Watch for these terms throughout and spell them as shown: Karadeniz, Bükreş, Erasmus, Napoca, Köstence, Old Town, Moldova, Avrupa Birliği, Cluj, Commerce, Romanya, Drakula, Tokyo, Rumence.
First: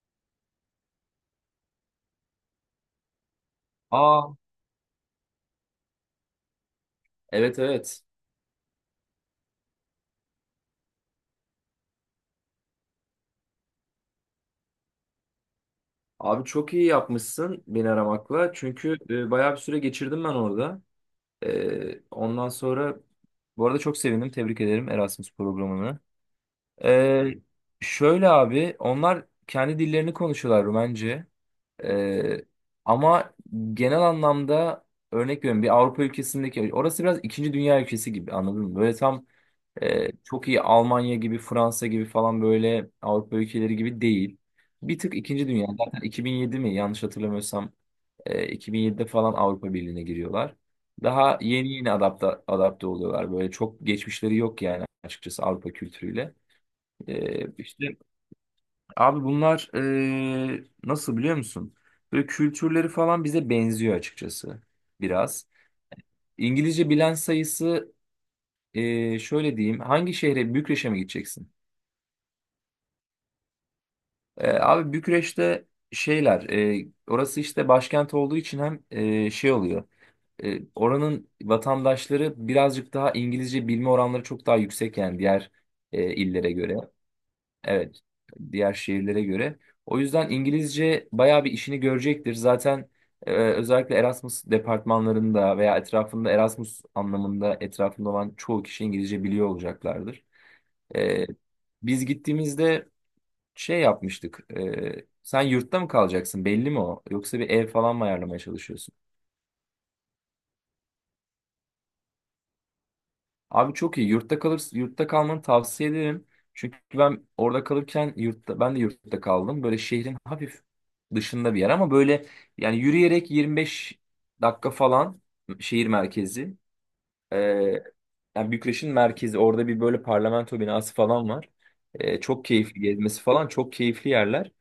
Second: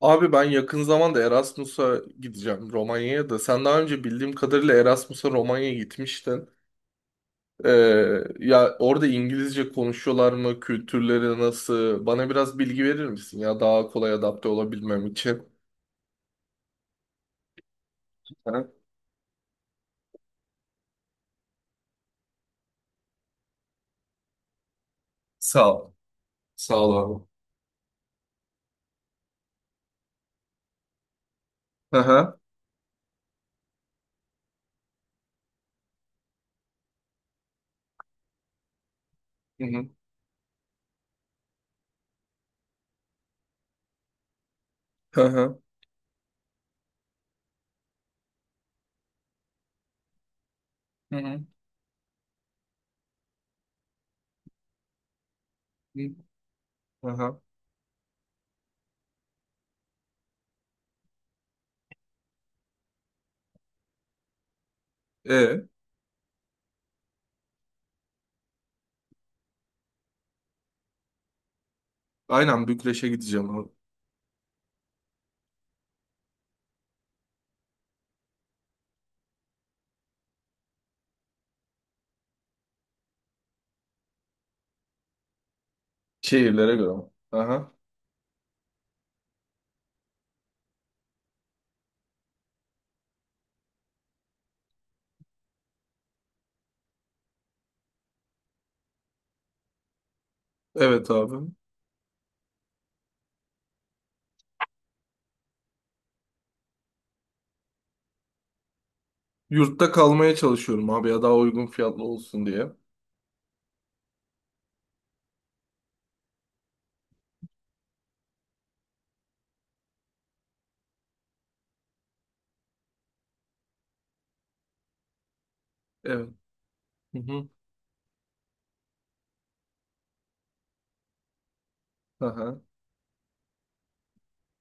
Abi ben yakın zamanda Erasmus'a gideceğim Romanya'ya da. Sen daha önce Aa, bildiğim kadarıyla Erasmus'a Romanya'ya gitmiştin. evet evet. Ee, ya orada İngilizce konuşuyorlar mı? Kültürleri nasıl? Bana biraz bilgi verir misin ya daha kolay adapte olabilmem için? Abi çok iyi yapmışsın beni aramakla. Hı. Çünkü bayağı bir süre geçirdim ben orada. Ondan sonra bu arada çok sevindim. Tebrik ederim Erasmus Sağ ol. programını. Sağ ol abi. E, şöyle abi onlar kendi dillerini konuşuyorlar Rumence. Hı E, ama genel anlamda örnek veriyorum bir Avrupa ülkesindeki orası biraz ikinci dünya ülkesi gibi anladın mı? Böyle tam hı. Çok iyi Almanya gibi, Fransa gibi falan böyle Avrupa ülkeleri gibi değil. Bir tık Hı ikinci hı. dünya. Zaten 2007 mi yanlış hatırlamıyorsam 2007'de falan Avrupa Birliği'ne giriyorlar. Hı hı. Hı Daha hı. yeni yeni adapte oluyorlar. Böyle çok geçmişleri yok yani açıkçası Avrupa Hı. kültürüyle. Hı. İşte abi bunlar nasıl biliyor musun? Böyle kültürleri falan bize benziyor açıkçası biraz. E, İngilizce bilen sayısı şöyle diyeyim. Hangi şehre? Bükreş'e mi gideceksin? aynen Bükreş'e gideceğim abi. Abi Bükreş'te şeyler, orası işte başkent olduğu için hem şey oluyor. Oranın vatandaşları birazcık daha İngilizce bilme oranları çok daha yüksek yani diğer illere göre. Şehirlere göre mi? Hı hı. Evet, diğer şehirlere göre. O yüzden İngilizce bayağı bir işini görecektir. Zaten özellikle Erasmus departmanlarında veya etrafında Erasmus anlamında etrafında olan çoğu kişi İngilizce biliyor olacaklardır. Evet E, abi. biz gittiğimizde şey yapmıştık. Sen yurtta mı kalacaksın? Belli mi o? Yoksa bir ev falan mı ayarlamaya çalışıyorsun? Yurtta kalmaya çalışıyorum abi ya daha uygun fiyatlı olsun diye. Abi çok iyi. Yurtta kalırsın. Yurtta kalmanı tavsiye ederim. Çünkü ben orada kalırken yurtta ben de yurtta kaldım. Böyle şehrin hafif dışında bir yer ama böyle yani yürüyerek 25 dakika falan şehir Evet. merkezi. Ee, yani Bükreş'in merkezi orada bir böyle parlamento binası falan var. Çok Aha. keyifli gezmesi falan çok keyifli yerler.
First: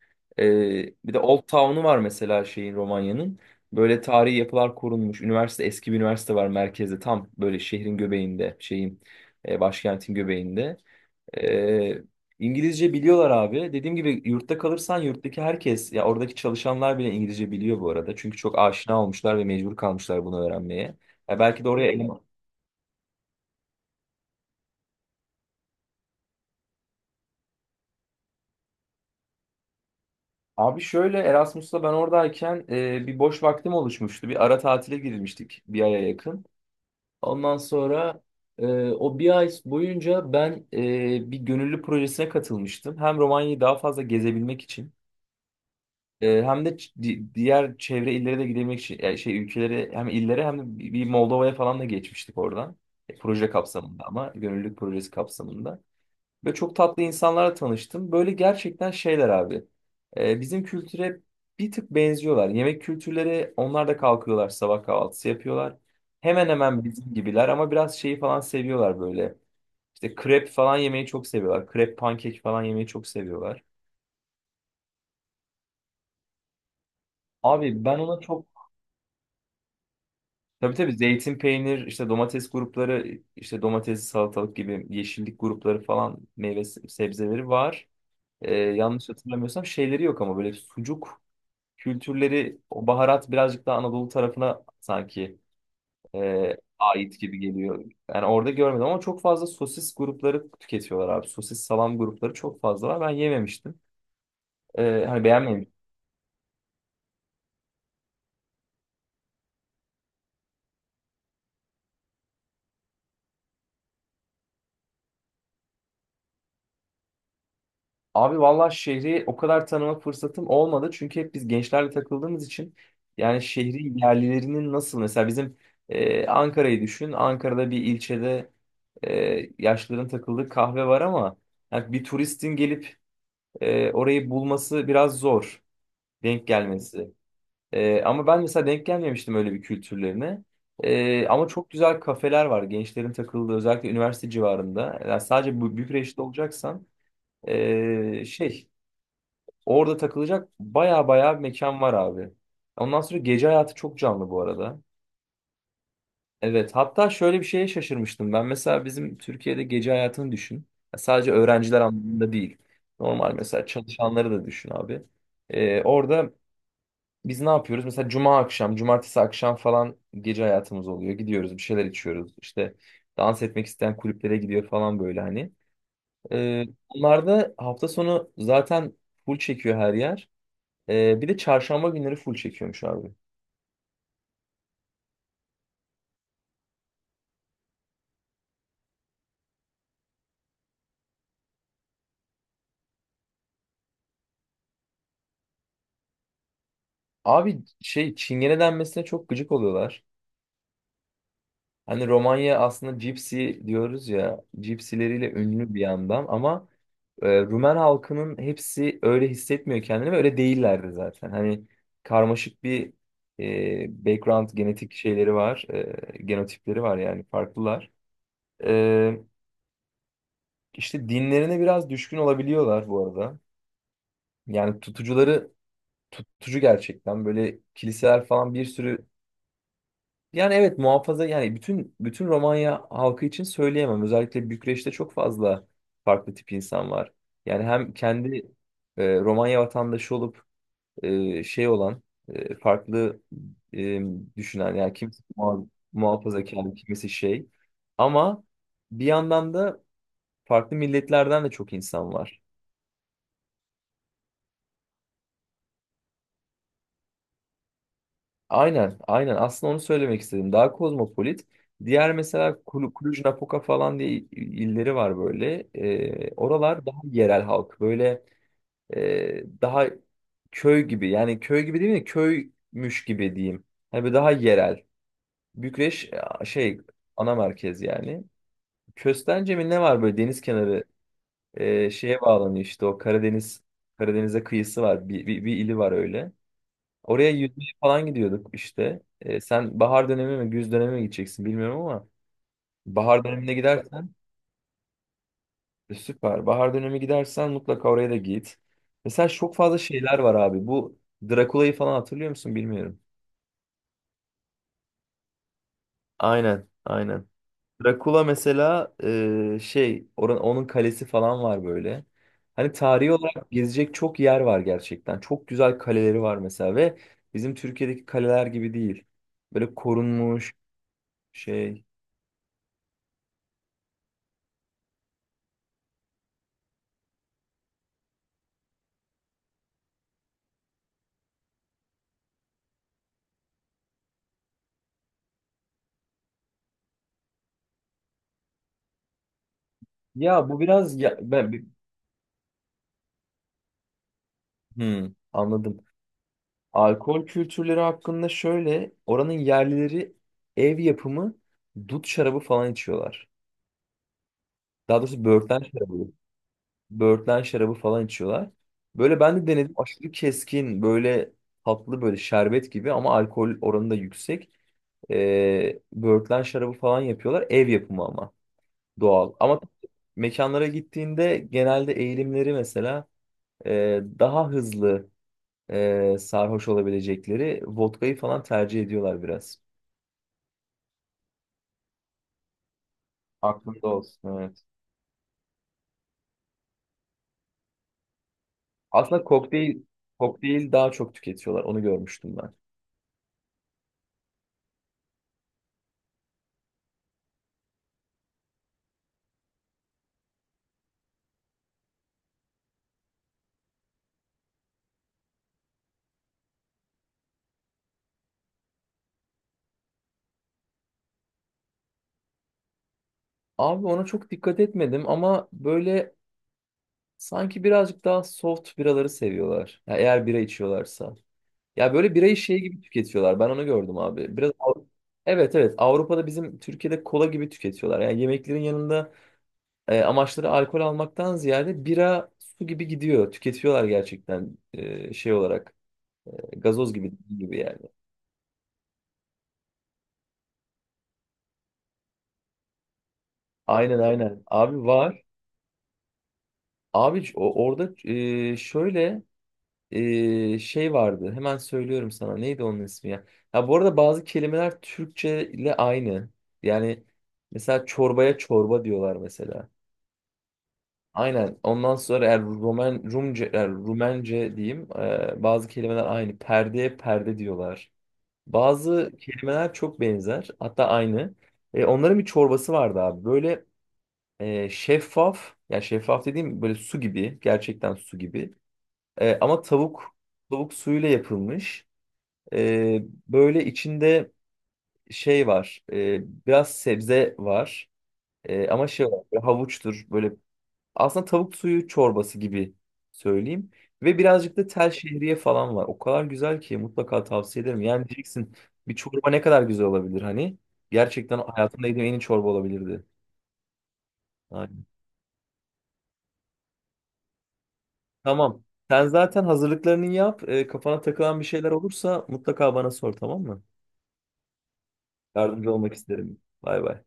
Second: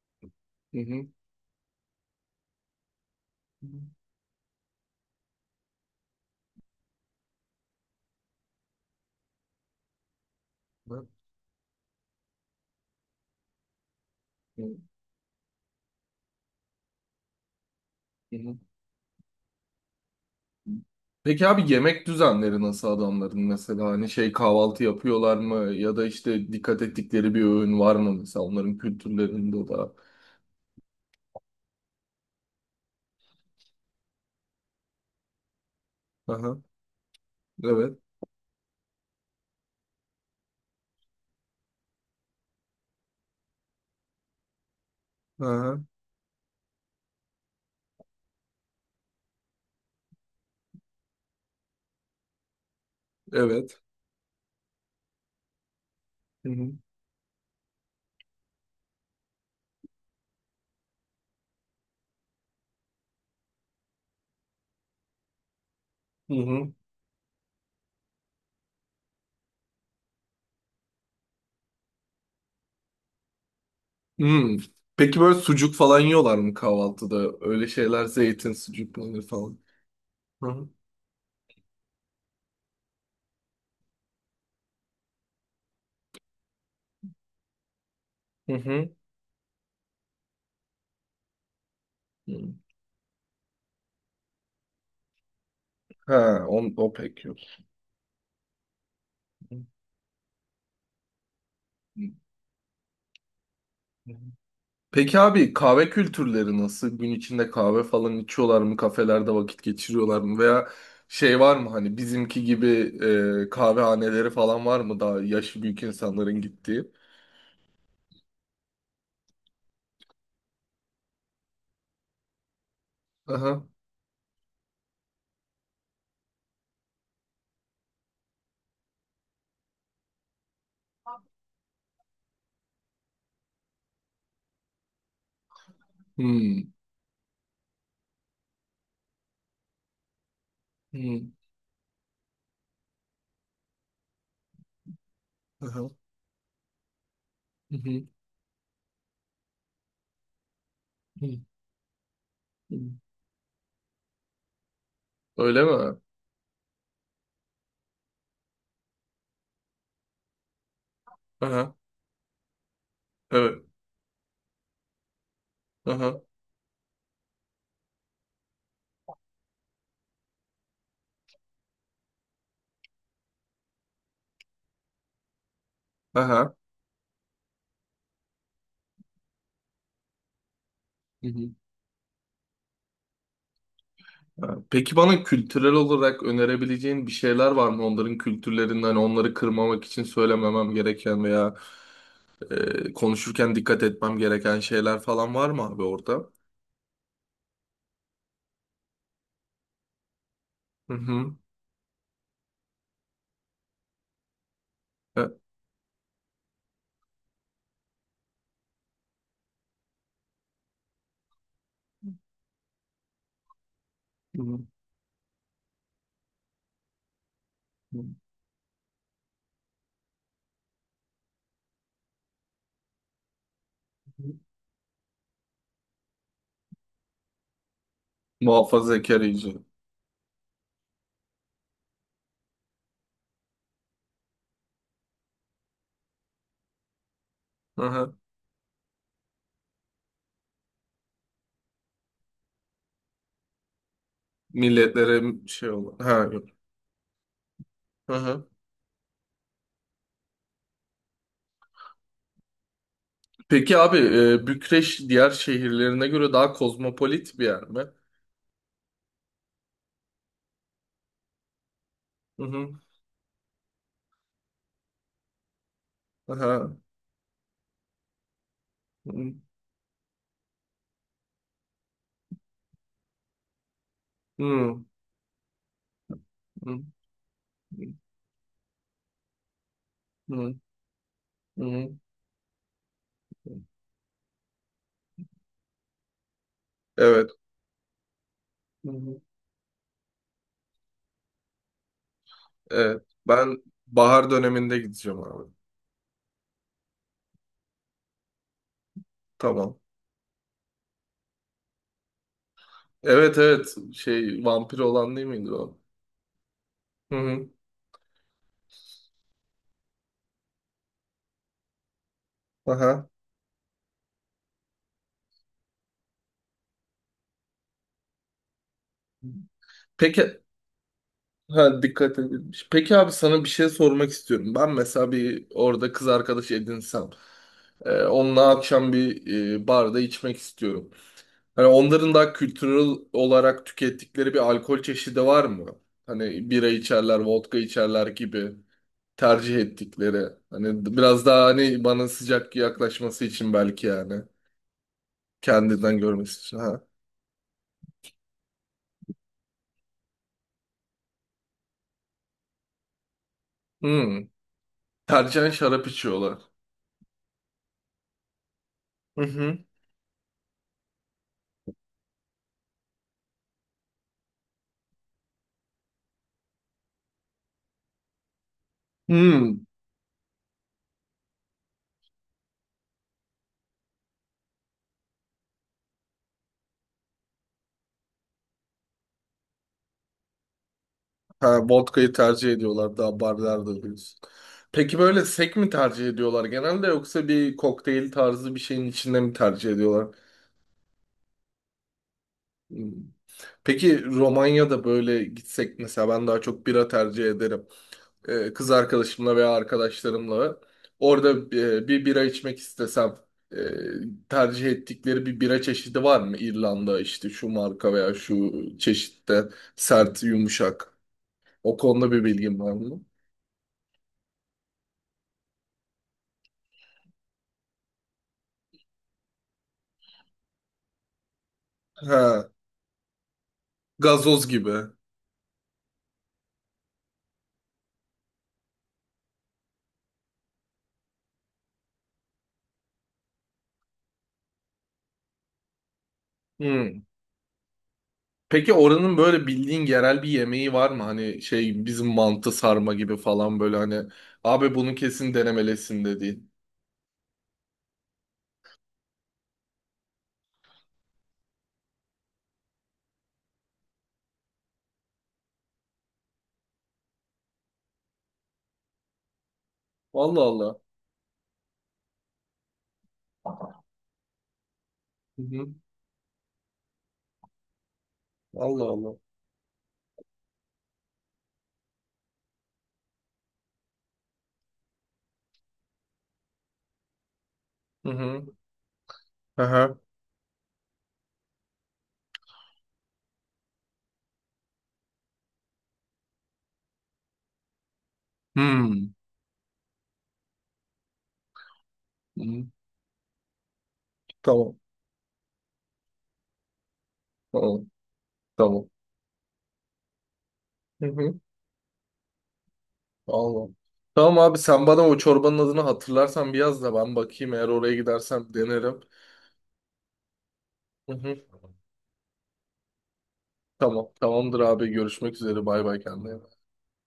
Hı Ee, hı. bir de Old Town'u var mesela şeyin Romanya'nın. Böyle tarihi yapılar korunmuş. Üniversite eski bir üniversite var merkezde tam böyle şehrin göbeğinde şeyin başkentin göbeğinde. Bak, Ee, İngilizce biliyorlar abi. Dediğim gibi yurtta hı kalırsan yurttaki herkes ya oradaki çalışanlar bile İngilizce biliyor bu arada. Çünkü hı. çok aşina olmuşlar ve mecbur kalmışlar bunu öğrenmeye. Ya Peki abi belki de oraya yemek eleman düzenleri nasıl adamların, mesela hani şey kahvaltı yapıyorlar mı ya da işte dikkat ettikleri bir öğün var mı mesela onların kültürlerinde da? Abi şöyle Erasmus'ta ben oradayken bir boş vaktim oluşmuştu. Bir ara tatile girmiştik bir aya yakın. Aha, Ondan evet. sonra o bir ay boyunca ben bir gönüllü projesine katılmıştım. Hem Romanya'yı daha fazla gezebilmek için Aha, hem de diğer çevre illere de gidebilmek için yani şey ülkelere hem illere hem de bir Moldova'ya falan da geçmiştik oradan. Proje evet. kapsamında ama gönüllülük projesi kapsamında. Hı Ve hı. çok tatlı insanlarla tanıştım. Böyle gerçekten şeyler abi. Bizim kültüre bir tık benziyorlar. Yemek kültürleri onlar da kalkıyorlar sabah kahvaltısı yapıyorlar. Hı Hemen hı. hemen bizim gibiler ama biraz şeyi falan seviyorlar böyle. İşte krep falan yemeyi çok seviyorlar. Krep pankek falan yemeyi çok seviyorlar. Hmm. Peki böyle sucuk falan yiyorlar mı kahvaltıda? Öyle Abi ben şeyler, ona çok zeytin, sucuk, peynir falan. Hı hı. tabii tabii zeytin peynir işte domates grupları işte domatesli salatalık gibi yeşillik grupları falan meyve sebzeleri var. Hı Ee, hı. yanlış hatırlamıyorsam şeyleri yok ama böyle sucuk Hı. kültürleri o baharat birazcık daha Anadolu tarafına sanki Ha, on, o ait pek yok. gibi geliyor. Yani orada görmedim ama çok fazla Hı sosis grupları tüketiyorlar abi. Sosis salam grupları çok fazla var. Ben yememiştim. hı. E, Peki hani abi beğenmemiştim. kahve kültürleri nasıl? Gün içinde kahve falan içiyorlar mı? Kafelerde vakit geçiriyorlar mı? Veya şey var mı hani bizimki gibi, kahvehaneleri falan var mı daha yaşı büyük insanların gittiği? Abi vallahi şehri o kadar tanıma fırsatım olmadı. Çünkü hep biz gençlerle takıldığımız için yani Aha. şehri yerlilerinin nasıl mesela bizim Ankara'yı düşün. Ankara'da bir ilçede yaşlıların takıldığı kahve var ama yani bir turistin gelip orayı bulması biraz zor. Denk Hmm. gelmesi. Ama ben mesela denk gelmemiştim öyle bir kültürlerine. Ee, Hmm. ama çok güzel kafeler var. Gençlerin takıldığı özellikle üniversite civarında. Yani sadece bu Aha. Bükreş'te olacaksan Hı hı. Şey orada takılacak baya Hı baya mekan var abi. hı. Ondan sonra gece hayatı çok canlı bu arada. Öyle mi? Evet, hatta şöyle bir şeye şaşırmıştım. Ben mesela bizim Türkiye'de gece hayatını düşün. Ya sadece Aha. öğrenciler anlamında değil. Normal Evet. mesela çalışanları da düşün abi. Ee, Aha. orada biz ne yapıyoruz? Mesela cuma akşam, cumartesi akşam falan gece hayatımız oluyor. Gidiyoruz, bir şeyler içiyoruz. İşte dans etmek isteyen kulüplere gidiyor falan böyle hani. Aha. Ee, onlar da hafta sonu zaten full çekiyor her yer. Ee, Hı bir de hı. çarşamba günleri full çekiyormuş abi. Ha. Peki bana kültürel olarak önerebileceğin bir şeyler var mı? Onların kültürlerinden, onları kırmamak için söylememem gereken veya konuşurken dikkat etmem gereken şeyler falan var mı abi orada? Abi şey Çingene denmesine çok gıcık oluyorlar. Hı hı. Hani Romanya aslında cipsi diyoruz ya, cipsileriyle E, ünlü bir yandan ama. Rumen halkının hepsi öyle hissetmiyor kendini ve öyle değillerdi zaten. Hani karmaşık bir hı background hı. genetik şeyleri var, genotipleri var yani farklılar. Ee, işte dinlerine biraz düşkün olabiliyorlar bu arada. Yani tutucu gerçekten böyle kiliseler falan bir sürü Muhafazakar iyice. yani evet muhafaza yani bütün Romanya halkı için söyleyemem. Özellikle Bükreş'te çok fazla farklı tip insan var. Yani Hı hem hı. kendi Romanya vatandaşı olup şey olan farklı e, düşünen yani kimisi Milletlere şey olan. Ha, yok. muhafazakar kimisi şey Hı ama hı. bir yandan da farklı milletlerden de çok insan var. Peki abi, Bükreş diğer şehirlerine göre daha kozmopolit bir yer mi? Aynen aynen, aslında onu söylemek istedim daha kozmopolit. Diğer Hı mesela hı. Cluj, Napoca falan diye illeri var böyle. E, Aha. oralar daha yerel halk böyle Hı daha köy gibi yani köy gibi değil mi köymüş gibi diyeyim. Hani böyle daha hı. yerel. Bükreş Hı şey ana merkez hı. yani. Köstence mi ne var böyle deniz Hı kenarı hı. Şeye bağlanıyor işte o Karadeniz'e kıyısı var. Bir ili var öyle. Evet. Oraya yüzmeye falan gidiyorduk Hı işte. hı. Sen bahar dönemi mi güz dönemi mi gideceksin bilmiyorum ama Evet. bahar dönemine Ben gidersen bahar döneminde gideceğim abi. Süper. Bahar dönemi gidersen mutlaka oraya da git. Mesela çok fazla Tamam. şeyler var abi. Bu Drakula'yı falan hatırlıyor musun bilmiyorum. Evet, evet. Şey, vampir olan değil miydi o? Aynen, Hı aynen. hı. Drakula mesela onun kalesi falan var böyle. Hani Aha. tarihi olarak gezecek çok yer var gerçekten. Çok güzel kaleleri var mesela ve bizim Türkiye'deki kaleler gibi değil. Böyle Peki korunmuş ha, şey. dikkat edilmiş. Peki abi sana bir şey sormak istiyorum. Ben mesela bir orada kız arkadaş edinsem, onunla akşam bir, barda içmek istiyorum. Hani onların da kültürel olarak tükettikleri bir alkol çeşidi var mı? Hani bira içerler, vodka içerler gibi tercih ettikleri. Ya bu Hani biraz ya, biraz daha ben bir- hani bana sıcak yaklaşması için belki yani. Hmm, anladım. Kendinden görmesi için. Ha. Alkol kültürleri hakkında şöyle oranın yerlileri ev yapımı dut şarabı falan içiyorlar. Hmm. Daha doğrusu Tercihen böğürtlen şarap şarabı. içiyorlar. Böğürtlen şarabı falan içiyorlar. Böyle Hı ben de hı. denedim. Aşırı keskin, böyle tatlı, böyle şerbet gibi ama alkol oranı da yüksek. Böğürtlen şarabı falan yapıyorlar. Ev yapımı ama doğal. Ama Hmm. mekanlara gittiğinde genelde eğilimleri mesela daha hızlı sarhoş olabilecekleri vodkayı falan tercih ediyorlar biraz. Ha, vodka'yı tercih ediyorlar daha barlarda Aklında diyorsun. olsun evet. Peki böyle sek mi tercih ediyorlar genelde, yoksa bir kokteyl tarzı bir şeyin içinde Aslında mi tercih ediyorlar? kokteyl daha çok tüketiyorlar. Onu görmüştüm ben. Hmm. Peki Romanya'da böyle gitsek mesela ben daha çok bira tercih ederim. Kız arkadaşımla veya arkadaşlarımla orada, bir bira içmek istesem, e, tercih ettikleri bir bira çeşidi var mı? İrlanda, işte şu marka veya şu çeşitte, sert, yumuşak. O konuda bir bilgim var mı? Abi ona çok dikkat etmedim ama böyle sanki birazcık daha soft biraları seviyorlar. Ya eğer bira içiyorlarsa. Ya böyle birayı Ha, şey gibi tüketiyorlar. Ben onu gördüm abi. gazoz gibi. Evet evet, Avrupa'da bizim Türkiye'de kola gibi tüketiyorlar. Yani yemeklerin yanında amaçları alkol almaktan ziyade bira su gibi gidiyor. Tüketiyorlar gerçekten şey olarak gazoz Hmm. gibi gibi yani. Peki oranın böyle bildiğin yerel bir yemeği var mı? Hani şey bizim mantı, sarma gibi falan, böyle Aynen hani aynen. abi Abi bunu var. kesin denemelisin dediğin. Abi orada şöyle şey vardı. Hemen söylüyorum sana. Neydi onun ismi ya? Ya bu arada bazı kelimeler Türkçe ile aynı. Yani mesela çorbaya çorba diyorlar mesela. Allah Allah. Aynen. Ondan sonra eğer Rumence diyeyim. Hı Bazı hı. kelimeler aynı. Perdeye perde diyorlar. Allah Bazı Allah. kelimeler çok benzer. Hatta aynı. Onların bir çorbası vardı abi. Böyle şeffaf. Ya şeffaf dediğim böyle su gibi. Gerçekten Hı su hı. gibi. E, ama Aha. tavuk Tavuk suyuyla yapılmış. Ee, böyle içinde şey var. Biraz sebze var. E, ama şey Hmm. var. Böyle havuçtur. Böyle aslında tavuk suyu çorbası Hı. gibi söyleyeyim. Ve birazcık da Tamam. tel şehriye falan var. O kadar güzel ki mutlaka tavsiye ederim. Tamam. Yani diyeceksin Tamam. bir çorba ne kadar güzel olabilir hani. Hı Gerçekten hı. hayatımda yediğim en iyi çorba olabilirdi. Allah. Tamam abi, Aynen. sen bana o çorbanın adını hatırlarsan bir yaz da ben bakayım, eğer oraya gidersem Tamam. denerim. Sen zaten hazırlıklarını yap. Kafana Hı takılan hı. bir şeyler olursa mutlaka bana sor tamam mı? Tamam. Tamamdır abi, görüşmek üzere, Yardımcı bay olmak bay, kendine. isterim. Bay bay.